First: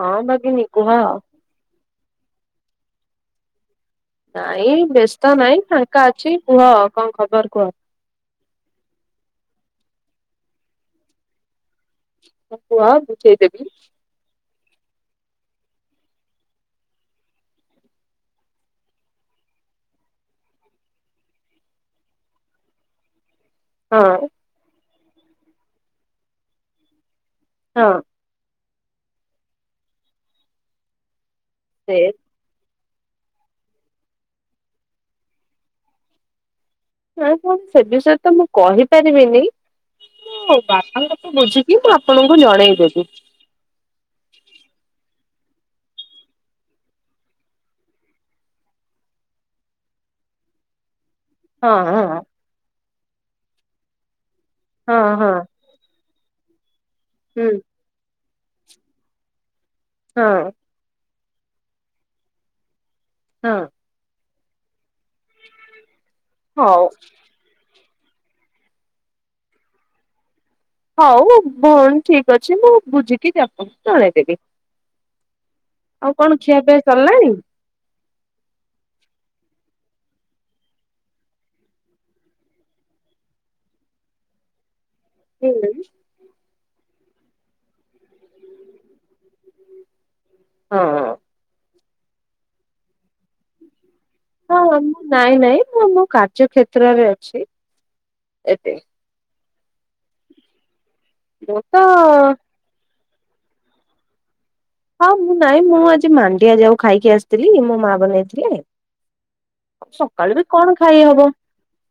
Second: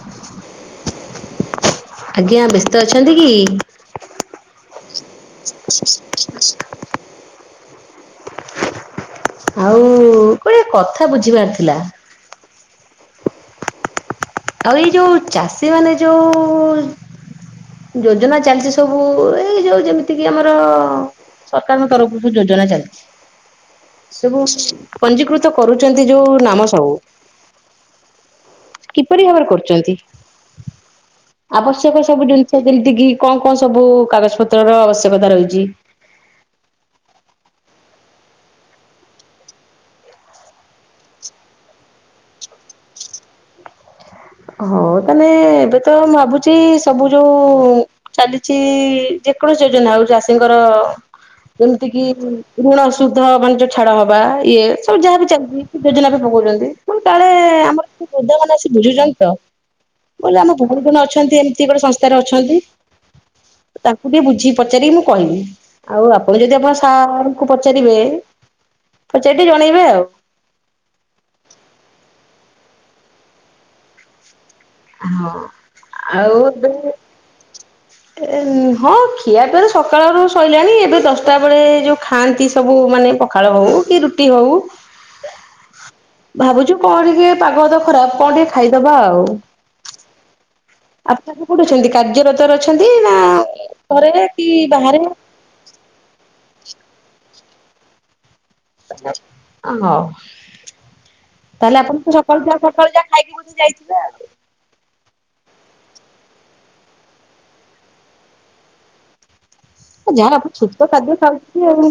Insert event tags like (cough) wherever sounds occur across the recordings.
ହଁ ଭଗିନୀ କୁହ? ଆଜ୍ଞା ବ୍ୟସ୍ତ ଅଛନ୍ତି କି? ନାଇଁ ବ୍ୟସ୍ତ ନାଇଁ ଫାଙ୍କା ଅଛି କୁହ କଣ ଖବର କୁହ? ଆଉ ଗୋଏ କଥା ବୁଝିବାର୍ ଥିଲା। କୁଅ ବୁଝେଇଦେବି। ଆଉ ଏଇ ଯୋଉ ଚାଷୀ ମାନେ ଯୋଉ ଯୋଜନା ଚାଲିଛି ସବୁ ଏଇ ଯୋଉ ଯେମିତି କିି ଆମର ସରକାରଙ୍କ ତରଫରୁ ଯୋଉ ଯୋଜନା ଚାଲିଚ଼ି ହଁ ସବୁ ପଞ୍ଜିକୃତ କରୁଚ଼ନ୍ତି ଯୋଉ ନାମ ସବୁ ହଁ। କିପରି ଭାବରେ କରୁଚନ୍ତି ସେ ଆବଶ୍ୟକ ସବୁ ଜିନି ଯେମିତି କି କଁ କଁ ସବୁ କାଗଜ ପତ୍ର ର ଆବଶ୍ୟକତା ରହିଚି? ନାଁ ମୁଁ ସେ ବିଷୟରେ ତ ମୁଁ କହିପାରିବିନି। ହଉ ବାପାଙ୍କ ଠୁ ବୁଝିକି ମୁଁ ଆପଣଙ୍କୁ ଜଣେଇଦେବି। ହଉ ତାନେ ଏବେତ ମୁ ଭାବୁଛି ସବୁ ଯୋଉ ଚାଲିଛି ଯେକୌଣସି ଯୋଜନା ହଉ ଚାଷୀଙ୍କର ହଁ ହଁ ଯେମିତିକିି ଋ ଋଣ ସୁଧ ମାନେ ଯୋଉ ଛାଡ ହବା ଇଏ ସବୁ ହଁ ଯାହାବି ହଁ ଚାଲୁଛି। ଯୋଜନାରେ ପକଉଛନ୍ତି ତୁ କାଳେ ହୁଁ ଆମର ବୃଦ୍ଧ ମାନେ ଆସି (unintelligible) ମୁ କହିଲି ହଁ ଆଉ କଣ ଅଛନ୍ତି ଏମିତି କଣ ସଂସ୍ଥାରେ ଅଛନ୍ତି। ହଁ ତାଙ୍କୁ ବି ବୁଝିକି ପଚାରିକି ମୁଁ କହିବି ଆଉ ଆପଣ ଯଦି ଆପଣ ହଉ। ସାର୍ କୁ ପଚାରିବେ, ପଚାରି ଜଣେଇବେ ଆଉ। ହଉ, ଭଉଣୀ ଠିକ ଅଛି ମୁଁ ବୁଝିକି (unintelligible) ଜଣେଇଦେବି। ହଁ, କଣ ଆଉ ଖିଆ ଦେ ପିଆ ସରିଲାଣି? ଏ, ହଁ ଖିଆପିଆ ତ ସକାଳରୁ ସରିଲାଣି, ଏବେ ଦଶଟା ବେଳେ ଯୋଉ ଖାଆନ୍ତି ସବୁ ମାନେ ପଖାଳ ହଉ କି ରୁଟି ହଉ। (unintelligible) ଭାବୁଛୁ କଣ ଇଏ ପାଗ ତ ଖରାପ, କଣ ଟିକେ ଖାଇଦବା ଆଉ। ହଁ। (unintelligible) କୋଉଠି ଅଛନ୍ତି, କାର୍ଯ୍ୟ (unintelligible) ଅଛନ୍ତି ନା ଘରେ କି ହଁ, ବାହାରେ? ମୁଁ ନାଇଁ ନାଇଁ, ମୁଁ ମୋ କାର୍ଯ୍ୟ କ୍ଷେତ୍ରରେ ଅଛି ଏବେ। (unintelligible) ଆ ହଉ, ମୁଁ ତାହେଲେ ତ ଆପଣଙ୍କୁ ପୁରା (unintelligible) ଖାଇକି ବୋଧେ ଯାଇଥିବେ ଆଉ। ହଁ, ମୁଁ ନାଇଁ, ମୁଁ ଆଜି ମାଣ୍ଡିଆ ଜାଉ ଖାଇକି ଆସିଥିଲି, ମୋ ମା ବନେଇଥିଲେ। ଯାହା ସକାଳୁ ବି ଆପଣ କଣ ସୁସ୍ଥ ଖାଇ ଖାଦ୍ୟ ହବ। ଖାଉଛନ୍ତି ଆଉ।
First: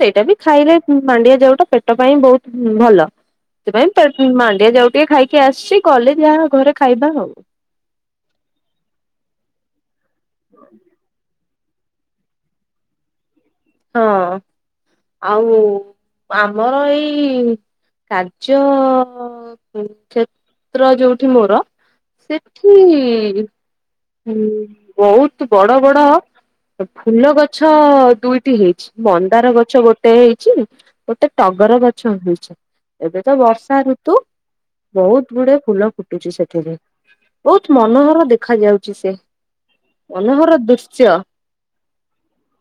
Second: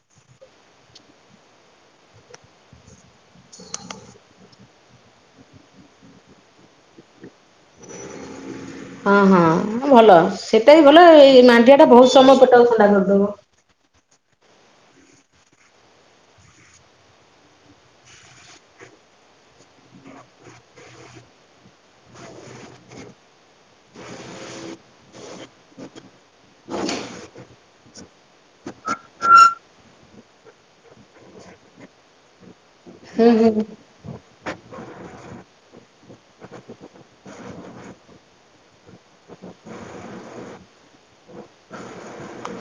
ସେଇଟା ବି ଖାଇଲେ ମାଣ୍ଡିଆ ଜାଉଟା ପେଟ ପାଇଁ ବହୁତ ଭଲ। ସେଥିପାଇଁ (unintelligible) ମାଣ୍ଡିଆ ଜାଉ ଟିକେ ଖାଇକି ଆସିଛି, ଗଲେ ଯାହା ଘରେ ଖାଇବା ଆଉ। ହଁ ହଁ ଭଲ, ସେଟା ବି ଭଲ ଏଇ ମାଣ୍ଡିଆ ଟା ବହୁତ ସମୟ ପେଟକୁ ଥଣ୍ଡା କରିଦବ। ହଁ, ଆଉ ପାମର ଏଇ କାର୍ଯ୍ୟ କ୍ଷେତ୍ର ଯୋଉଠି ମୋର ସେଠି ହୁଁ, ବହୁତ ବଡ ବଡ ଫୁଲ ଗଛ ଦୁଇଟି ହେଇଛି, ମନ୍ଦାର ଗଛ ଗୋଟେ ହେଇଛି। ଗୋଟେ ଟଗର ଗଛ (unintelligible) ଏବେ ହୁଁ ତ ହୁଁ ବର୍ଷା ଋ ତୁ ବହୁତ ବଡ ଫୁଲ ଫୁଟୁଛି ସେଥିରେ, ବହୁତ ମନୋହର ଦେଖାଯାଉ ଛି ସେ ମନୋହର ଦୃଶ୍ୟ।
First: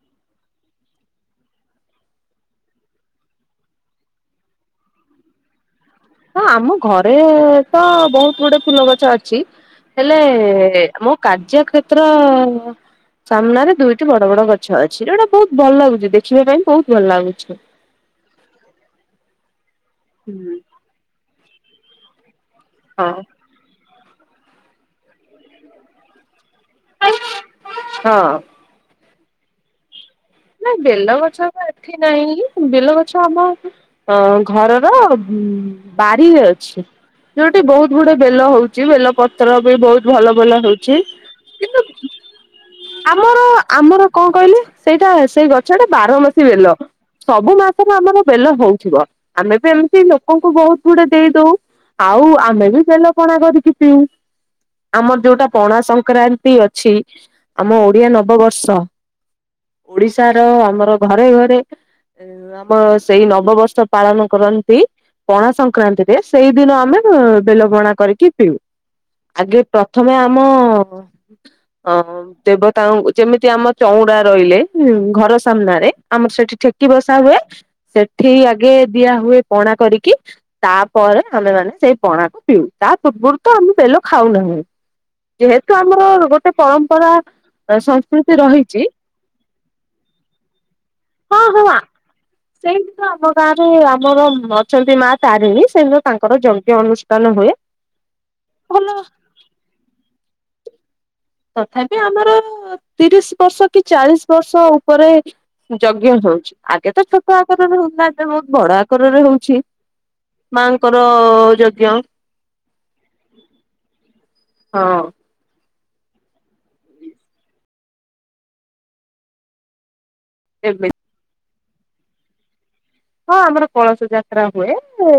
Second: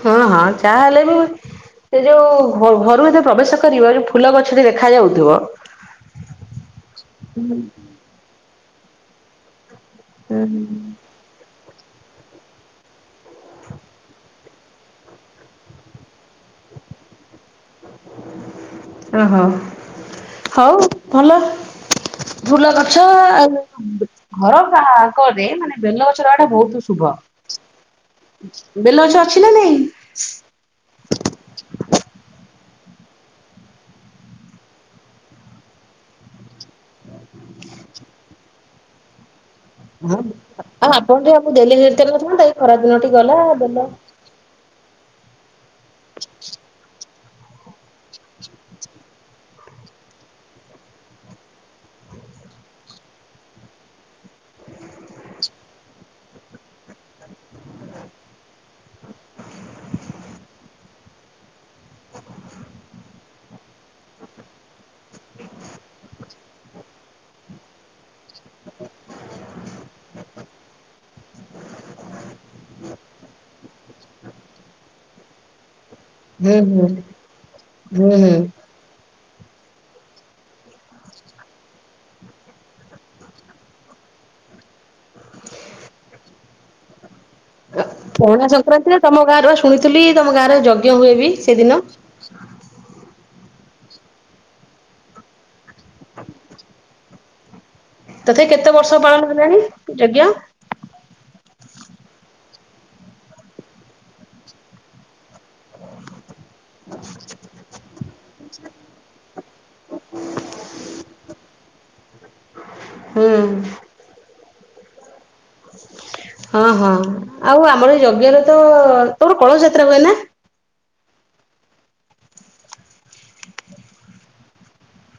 ହଁ ହଁ, ଯାହା ହେଲେ ବି ସେ ଯୋଉ ଘ ଘରୁ ଏତେ ପ୍ରବେଶ କରିବ, ଯୋଉ ଫୁଲ ଗଛଟା ଦେଖା ଯାଉଥିବ। ହଁ ଆମ ଘରେ ତ ବହୁତ ଗୁଡେ ଫୁଲ ଗଛ ଅଛି, ହେଲେ ହୁଁ ହୁଁ। ଆମ କାର୍ଯ୍ୟ କ୍ଷେତ୍ର ସାମ୍ନାରେ ଦୁଇଟି ବଡ ବଡ ଗ- ଛ ଅଛି, ଯୋଉଟା ବହୁତ ଭଲ ଲାଗୁଛି, ଦେଖିବା ପାଇଁ ବହୁତ ଭଲ ଲାଗୁଛି। ଓହୋ, ହୁଁ। ହଉ ଭଲ। ଫୁଲ ଗଛ ହଁ ଆଉ ଘର ଫାଙ୍କରେ, ମାନେ ବେଲଗଛର ଆଡେ ବହୁତ ଶୁଭ, ହଁ। ବେଲଗଛ ଅଛି ନା ନାଇଁ? ନା ବେଲଗଛ ତ ଏଠି ନାଇଁ, ବେଲଗଛ ଆମ ଅ ଘରର ବାଡିରେ ଅଛି। ଯୋଉଠି ବହୁତ ଗୁଡେ ବେଲ ହଉଛି, ବେଲ ପ- ପତ୍ର ବି ବହୁତ ହଁ ଭଲ ଭଲ ଆଉ ହେଉଛି ଆପଣ ଟିକେ ଆମକୁ ଦେଲେ ହେରିତେଲ କିନ୍ତୁ ନଥାନ୍ତା ଏଇ ଖରା ଦିନଟି ଗଲା ଆମର ବେଲ ଆମର କଣ କହିଲେ, ସେଇଟା ସେଇ ଗଛଟା ବାର ମାସି ବେଲ ସବୁ ମାସରେ ଆମର ବେଲ ହଉଥିବ, ଆମେ ବି ଏମିତି ଲୋକଙ୍କୁ ବହୁତ ଗୁଡେ ଦେଇ ଦଉ। ଆଉ ଆମେ ବି ବେଲ ପଣା କରିକି ପିଉ। ଆମର ଯୋଉଟା ପଣା ସଂକ୍ରାନ୍ତି ଅଛି, ଆମ ଓଡିଆ ନବବର୍ଷ। ଓଡିଶାର ଆମର ଘରେ ଘରେ ଆମ ସେଇ ନବବର୍ଷ ପାଳନ କରନ୍ତି। ପଣା ସଂକ୍ରାନ୍ତିରେ ସେଇଦିନ ଆମେ ବେଲ ପଣା କରିକି ପିଉ। ଆଗେ ପ୍ରଥମେ ଆମ ଅ ଦେବତାଙ୍କୁ ଯେମିତି ଆମ ଚଉଁରା ରହିଲେ ଘର ସାମ୍ନାରେ ଆମର ହୁଁ ସେଠି ହୁଁ ଠେକି ବସା ହୁଁ ହୁଏ ହୁଁ ସେଠି ଆଗେ ଦିଆ ହୁଏ ପଣା କରିକି। ତାପରେ ଆମେ ମାନେ ସେଇ ପଣାକୁ ପିଉ ତା ପୂର୍ବରୁ ତ ଆମେ ବେଲ ଖାଉନାହୁଁ। ଯେହେତୁ ଆମର ଗୋଟେ ପରମ୍ପରା ତା ସ ପଣା ସଂକ୍ରାନ୍ତିରେ ତମ ଗାଁରେ ପା ଶୁଣିଥିଲି ତମ ଗାଁରେ ଯଜ୍ଞ ହୁଏ ବି ସେଦିନ? ସେଇଦିନ ଆମ ଗାଁରେ ଆମର ଅଛନ୍ତି ମା ତାରିଣୀ ସେଇଦିନ ତାଙ୍କର ଯଜ୍ଞ ଅନୁଷ୍ଠାନ ହୁଏ। ତଥାପି କେତେ ଭଲ ବର୍ଷ ପାଳନ ହେଲାଣି ଯଜ୍ଞ? ତଥାପି ଆମର ତିରିଶ ବର୍ଷ କି ଚାଳିଶ ବର୍ଷ ଉପରେ ଯଜ୍ଞ ହଉଛି ଆଗେ ତ ଛୋଟ ଆକାରରେ ବି ହଉଥିଲା ଏବେ ବହୁତ ବଡ ଆକାରରେ ହଉଛି। ମାଆଙ୍କର ଯଜ୍ଞ। ହଁ ହଁ। (inaudible) ହଁ ହଁ ଆଉ ଆମର ଏଇ ଯଜ୍ଞରେ ତ ତମର କଳସ ଯାତ୍ରା ହୁଏ ନା? ଏବେ ହଁ ଆମର କଳସ ଯାତ୍ରା ହୁଏ ଉଁ।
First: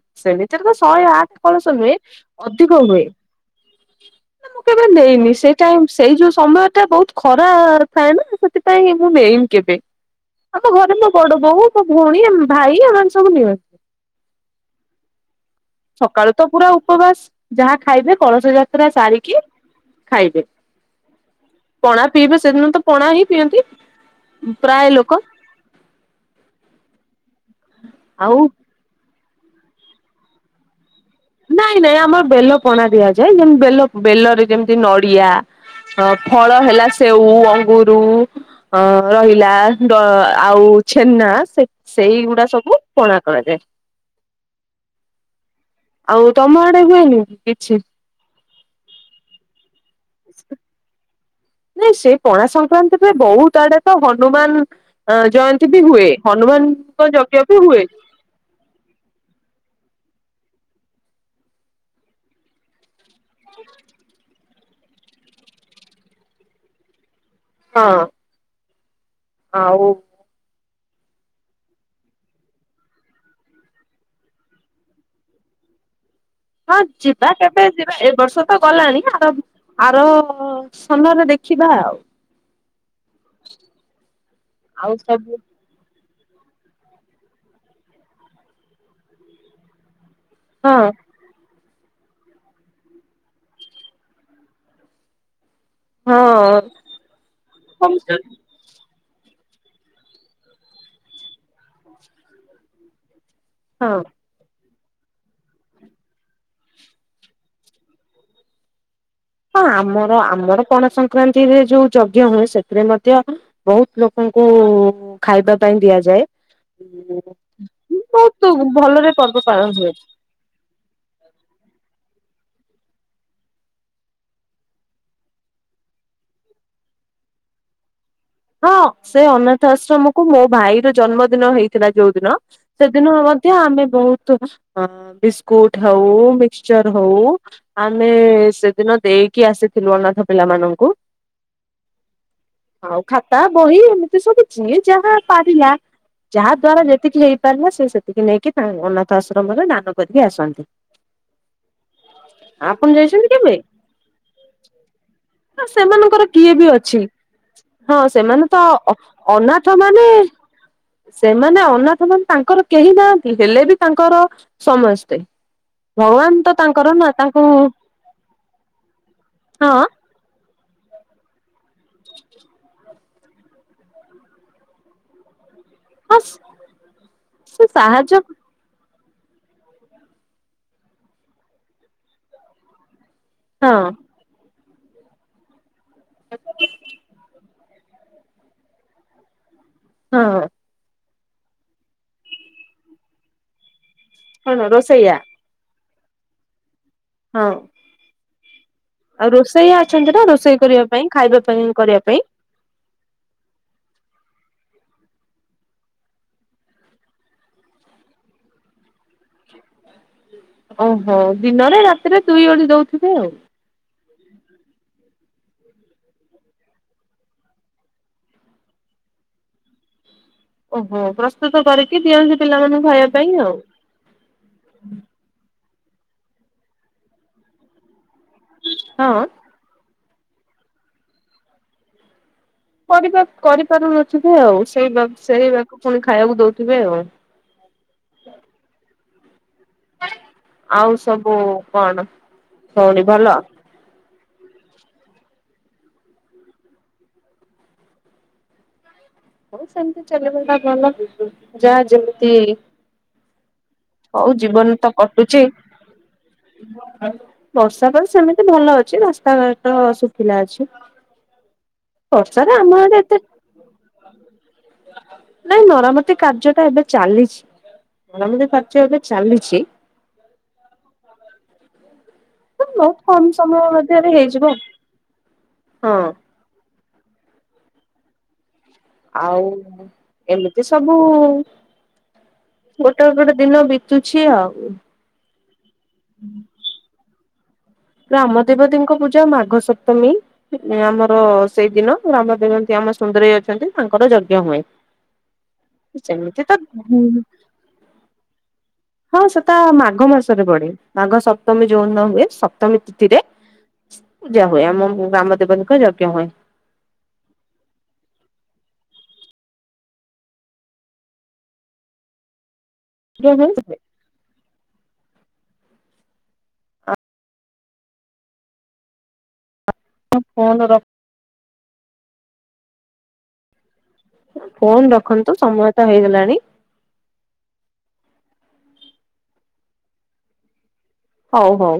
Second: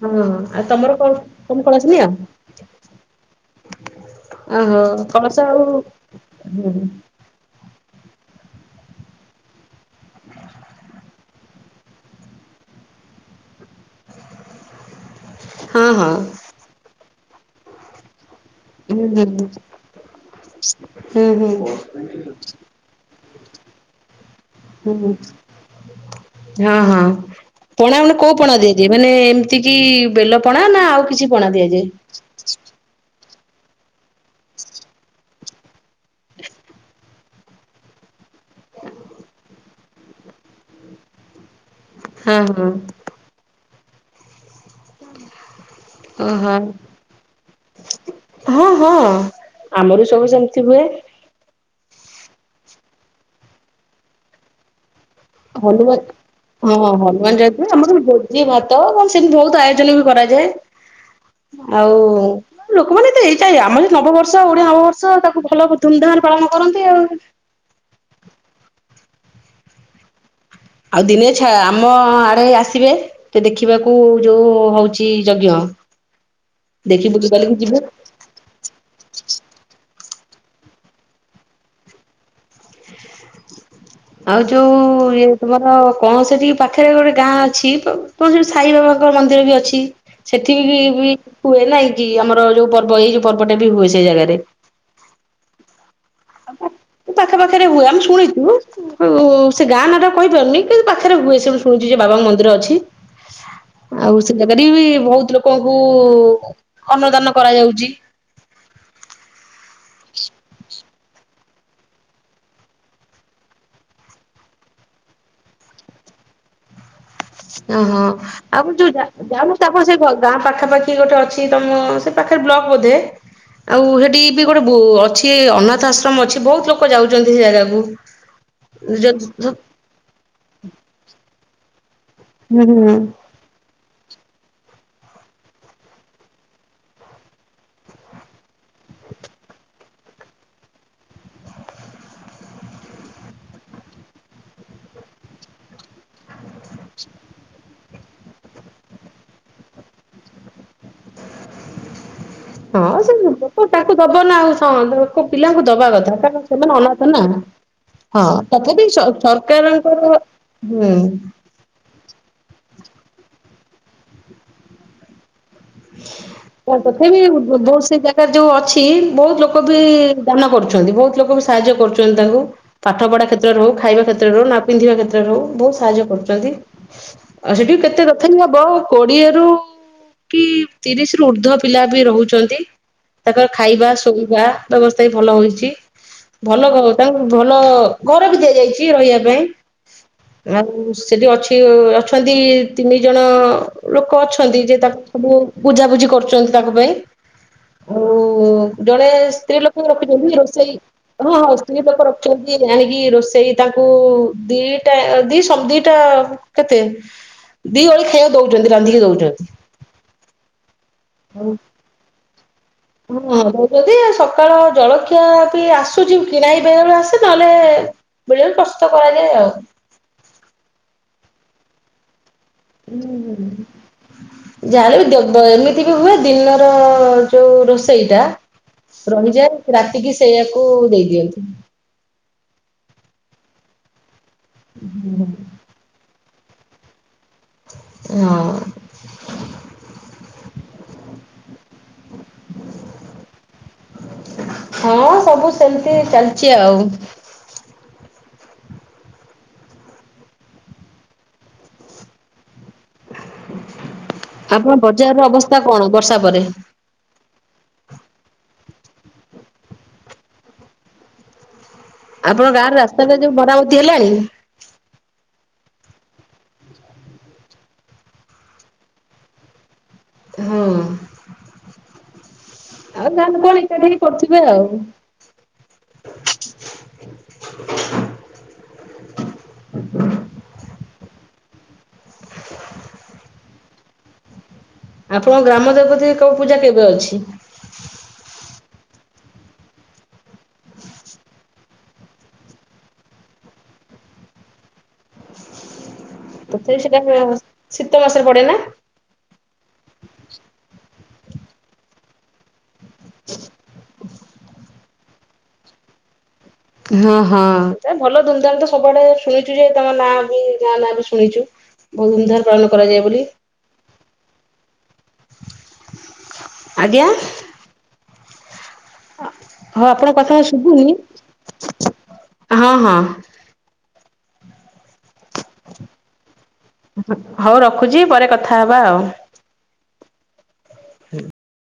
ହଁ ଆଉ ସେମିତିରେ ତ ତମର ଶହେ କଣ ଆଠ ତମେ କଳସ ହୁଏ ନିଅ? ଅଧିକ ହୁଏ। ମୁଁ ଓହୋ କେବେ ନେଇନି କଳସ ସେଇ ଆଉ ଟାଇମ ସେଇ ଯୋଉ ସମୟ ଟା ବହୁତୁ ଖରା ଥାଏ ନା ସେଥିପାଇଁ ମୁଁ ନେଇନି କେବେ। ଆମ ଘରେ ମୋ ବଡ ବୋଉ ମୋ ଭଉଣୀ ଆମ ଭାଇ ଏମାନେ ସବୁ ନିଅନ୍ତି। ହଁ ହଁ ସକାଳୁ ତ ପୁରା ଉପବାସ ଯାହା ଖାଇବେ କଳସ ଯା ଉଁ ଜାଣିନି। ଖାଇବେ ପଣା ପିଇବେ ସେଦିନ ତ ପଣା ହିଁ ପିଅନ୍ତି। ପ୍ରାୟ ହୁଁ ହୁଁ ଲୋକ। ହଁ ହଁ ପଣା ଉଣା କୋଉ ଆଉ ପଣା ରେ ଯେ ମାନେ ଏମିତି କିି ବେଲ ପଣା ନା ଆଉ କିଛି ପଣା ନାଇଁ ଦିଆଯାଏ? ନାଇଁ ଆମର ବେଲ ପଣା ଦିଆଯାଏ ଯେମତି ବେଲ ବେଲରେ ଯେମତି ନଡିଆ ହ ଫଳ ହେଲା ସେଉ ଅଙ୍ଗରୁ ଅ ରହିଲା ଡ ଆଉ ଛେନା ସେ ହଁ ସେହିଗୁଡା ହଁ ସବୁ ପଣା କରାଯାଏ। ଆଉ ଓହୋ ତମ ଆଡେ ହୁଏନି କିଛି? ହଁ ହଁ ଆମର ବି ସବୁ ସେମତି ହୁଏ। ନାଇଁ ସେ ପଣା ସଂକ୍ରାନ୍ତିରେ ବହୁତ ଆଡେ ତ ହନୁମାନ ଅ ଜୟନ୍ତୀ ବି ହନୁମାନ ହୁଏ ହନୁମାନଙ୍କ ଯଜ୍ଞ ବି ହୁଏ। ଘି ଭାତ କଣ ସେମିତି ବହୁତ ଆୟୋଜନ ବି କରାଯାଏ ଆଉ ଲୋକମାନେ ତ ଏଇଟା ଆମର ଏଇ ନବବର୍ଷ। ଓଡିଆ ନବବର୍ଷ ତାକୁ ଭଲ ଧୁମ୍ ଧାମ୍ ରେ ପାଳନ କରନ୍ତି ଆଉ। ହଁ ଆଉ। ଆଉ ଦିନେ ଛା ଆମ ଆଡେ ଆସିବେ। ତେ ଦେଖିବାକୁ ଯୋଉ ହଉଛି ଯଜ୍ଞ। ହଁ ଦେଖି ବୁଲି ଯିବା ବାଲିକି କେବେ ଯିବେ ଯିବା ଏ ବର୍ଷ ତ ଗଲାଣି ଆର ଆର ସୁନରେ ଦେଖିବା ଆଉ। ଆଉ ଯୋଉ ଇଏ ତମ ହ କଣ ସେଠି ପାଖରେ ଗୋଟେ ଗାଁ ଅଛି ତ ତ ସାଇ ବାବାଙ୍କ ମନ୍ଦିର ବି ଅଛି। ସେଠିକି ହଁ ବି ହୁଏ ନାଇଁ କି ଆମର ଯୋଉ ପର୍ବ ଏଇ ଯୋଉ ପର୍ବଟା ବି ହୁଏ ସେଇ ଜାଗାରେ। ହଁ ପାଖା ପାଖରେ ହୁଏ ଆମେ ଶୁଣିଛୁ। ହଉ ସେ ଗାଁ ନାଟା କହିପାରୁନି କିନ୍ତୁ ପାଖରେ ହୁଏ ସେ ଶୁଣୁଛି ଯେ ବାବାଙ୍କ ମନ୍ଦିର ଅଛି। ଆଛ। ହଁ ଆଉ ସେ ଜାଗାରେ ବି ବହୁତ ଲୋକଙ୍କୁ ଅନ୍ନଦାନ କରାଯାଉଛି। ହଁ ଆମର ଆମର ପଣ ସଂକ୍ରାନ୍ତିରେ ଯୋଉ ଯଜ୍ଞ ହୁଏ ସେଥିରେ ମଧ୍ୟ ବହୁତ ଲୋକଙ୍କୁ ଖାଇବା ପାଇଁ ଦିଆଯାଏ। ଓହୋ ବହୁତ ଆଉ ଯୋଉ ଭଲରେ ପର୍ବ ଯୁ ପାଳନ ତାପ ହୁଏ ସେ ଗାଁ ପାଖା ପାାଖି ଗୋଟେ ଅଛି ତମ ସେ ପାଖରେ ବ୍ଲକ ବୋଧେ ଆଉ ସେଠି ବି ଗୋଟେ ଅଛି ଅନାଥ ଆଶ୍ରମ ଅଛି ବହୁତ ଲୋକ ଯାଉଛନ୍ତି ସେ ଜାଗାକୁ। (inaudible) ହଁ ଯ-ଯ ସେ ଅନାଥ ହୁଁ ଆଶ୍ରମକୁ ମୋ ଭାଇ ର ଜନ୍ମଦିନ ହେଇଥିଲା ଯୋଉ ଦିନ ହୁଁ ସେଦିନ ଆମ ଆମେ ବହୁତ ବିସ୍କୁଟ ହଉ ମିକସଚର ହଉ। ଆମେ ସେଦିନ ଦେଇକି ଆସିଥିଲୁ ଅନାଥ ପିଲା ମନଙ୍କୁ। ଖାତା ବହି ଏମିତି ସବୁଛି ଯାହା ପାରିଲା ଯାହା ଦ୍ଵାରା ଯେତିକି ହେଇପାରିଲା ସେ ସେତିକି ନେଇକି ତାଙ୍କ ଅନାଥ ଆଶ୍ରମରେ ଦାନ କରିକି ଆସନ୍ତି। ଆପଣ ହଁ ସେ ଯାଇଛନ୍ତି କେବେ? ତାଙ୍କୁ ଦବ ନା ଆଉୋ ପିଲାଙ୍କୁ ଦବା କଥା ସେମାନଙ୍କର କାରଣ କିଏ ବି ସେମାନେ ଅଛି ଅନାଥ ନା। ହଁ ସେମାନେ ତ ତଥାପି ଅନାଥ ସରକାରଙ୍କର ହୁଁ ମାନେ ଅନାଥ ମାନେ ତାଙ୍କର କେହି ନା ହେଲେ ବି ତାଙ୍କର ସମସ୍ତେ। ଭଗବାନ ତ ତାଙ୍କର ନା ତଥାପି ତାଙ୍କୁ ବହୁତ ସେଇ ଜାଗାରେ ଯୋଉ ଅଛି ବହୁତ ଲୋକ ବି ହଁ ଦାନ କରୁଛନ୍ତି ବହୁତ ଲୋକ ସାହାଯ୍ୟ କରୁଛନ୍ତି ତାଙ୍କୁ। ପାଠଢ଼ା କ୍ଷତ୍ରରେ ହେ ଖାଇବା କ୍ଷତ୍ରରୁଉ ପିନ୍ଧିବା କ୍ଷେତରେଉ ବତ ସାହାଯ୍ୟ ହଁ କରୁଛନ୍ତି ଆଉ ସେ ସେଠି କେତେ ସାହାଯ୍ୟ ତଥ ହି ହବ କୋଡିଏରୁ। କି ତିରିଶ ରୁ ଉର୍ଦ୍ଧ ପିଲା ବି ରହୁଛନ୍ତି ତାଙ୍କର ହଁ ଖାଇବା ଶୋଇବା।। ବ୍ୟବସ୍ଥା ବି ଭଲ ହୋଇଛି ଭଲ ତାଙ୍କୁ ଭଲ ଘର ବି ଦିଆଯାଇଛି ରହିବା ପାଇଁ। ହଁ। ଆଉ ସେଠି ଅଛି ଅଛନ୍ତି ତିନି ଜଣ ଲୋକ କଣ ଅଛନ୍ତି ଯେ ତାଙ୍କ। ରୋଷେଇଆ ବୁଜାାବୁଝି କରୁଛନ୍ତି ତାଙ୍କ ପାଇଁ। ହଁ। ଆଉ ଜଣେ ଆଉ ସ୍ତ୍ରୀ ରୋଷେଇଆ ଲୋକ ବି ଅଛନ୍ତି ନା ରଖୁଛନ୍ତି ରୋଷେଇ କରିବା ପାଇଁ ହଁ ଖାଇବା ହଁ ପାଇଁ ସ୍ତ୍ରୀ କରିବା ଲୋକ ପାଇଁ ରଖିଛନ୍ତି। ଆଣିକି ରୋଷେଇ ତାଙ୍କୁ ଦିଟା ଦି ସ ଦିଟା କେତେ। ଦି ଓଳି ଖାଇବାକୁ ଦଉଛନ୍ତି ରାନ୍ଧିକି ଦଉଛନ୍ତି। ଓହୋ ହଁ ଦିନରେ ରାତିରେ ଦୁଇ ଓଳି ଦଉ ହଁ। ଯଦି ସକାଳ ଜଳଖିଆ ବି ଆସୁଛି କିଣାଇବେବେଳେ ଆସେ ତାହେଲେ ବୁଲିବ ପ୍ରସ୍ତତ କରାଯାଏ ଆଉ। ଓହୋ ପ୍ରସ୍ତୁତ କରିକି ଦିଅନ୍ତି ପିଲାମାନଙ୍କୁ ଖାଇବା ପାଇଁ ଆଉ। ଯାହାର ବି ଦେବ ଏମିତି ବି ହୁଏ ଦିନର ଯୋଉ ରୋଷେଇ ଟା ହଁ ରଣଜା ରାତିକି ସେଇଆାକୁ ଦେଇଦିଅନ୍ତିୁ। କରିପାରୁନଥିବେ ଆଉ ସେଇ ସେଇ ବାକୁ ପୁଣି ଖାଇବାକୁ ଦଉଥିବେ ଆଉ। ହଁ। ଆଉ ସବୁ କଣ କଉଣ ଭଲ। ହଁ ସବୁ ସେମିତି ଚାଲିଛି ଆଉ। ହଉ ସେମିତି ଚାଲିବଟା ଭଲ ଯାହା ଯେମିତି ହଉ ଆପଣ ଜୀବନ ତ ବଜାରର କଟୁଛି। ଅବସ୍ଥା କଣ ବର୍ଷା ପରେ? ବର୍ଷା କଳ ସେମିତି ଭଲ ଅଛି ରାସ୍ତାଘାଟ ଶୁଖିଲା ଅଛି। ପର୍ଷଦ ଆମ ଏତେ ତି ହେଲାଣି। ନାଇଁ ମରାମତି କାର୍ଯ୍ୟ ଟା ଏବେ ଚାଲିଛି। ମରମତି ଖର୍ଚ ଏବେ ଚାଲିଚି। ହଁ। ବହୁତ ଆଉ ଗାଁ କମ ଲୋକ କଣ ସମୟ ଏକାଠି ହେଇ ମଧ୍ୟରେ କରୁଥିବେ ହେଇଯିବ ଆଉ। ହଁ। ଆଉ ଏମିତି ସବୁ। ଗୋଟେ ଗୋଟେ ଦିନ ବିତୁଛି ଆଉ। ଆପଣଙ୍କ ଗ୍ରାମ ଦେବତି କଉ ପୂଜା କେବେ ଅଛି? ଗ୍ରାମ ଦେବତୀଙ୍କ ପୂଜା ମାଘ ସପ୍ତମୀ। ଆମର ସେଇଦିନ ରାମ ଦେବନ୍ତି ଆମ ସୁନ୍ଦରେଇ ଅଛନ୍ତି ତାଙ୍କର ଯଜ୍ଞ ହୁଏ। (inaudible) (unintelligible) ତଥାପି ସେଟା (unintelligible) ଶୀତ ମାସରେ ପଡେ ନା? ହଁ ସେଟା ମାଘ ମାସରେ ବଡେ ମାଘ ସପ୍ତମୀ ଯୋଉନ ହୁଏ ସପ୍ତମୀ ତିରେ ପୂଜା ହୁଏ ଆମ ଗ୍ରାମ ଦେବତୀଙ୍କ ଯଜ୍ଞ ହୁଏ। ହଁ ହଁ ଭଲ ଧୁମଧାମ ତ ସବୁଆଡେ ଶୁଣିଚି ଯେ ତମ ନାଁ ବି ଗାଁ ନାଁ ବି ଶୁଣିଛୁ। ବହୁ ଧୂମଧାମରେ ପାଳନ କରାଯ ଯାଏ ବୋଲି। ଆଜ୍ଞା। ହଁ ଆପଣଙ୍କ କଥା ଫୋନ ରଖ ଶୁଭୁନି, ହଁ ହଁ। ଫୋନ ରଖନ୍ତୁ ସମୟ ତ ହେଇଗଲାଣି। ହଉ ରଖୁଛି ପରେ କଥା ହବା ଆଉ। ହଉ ହଉ।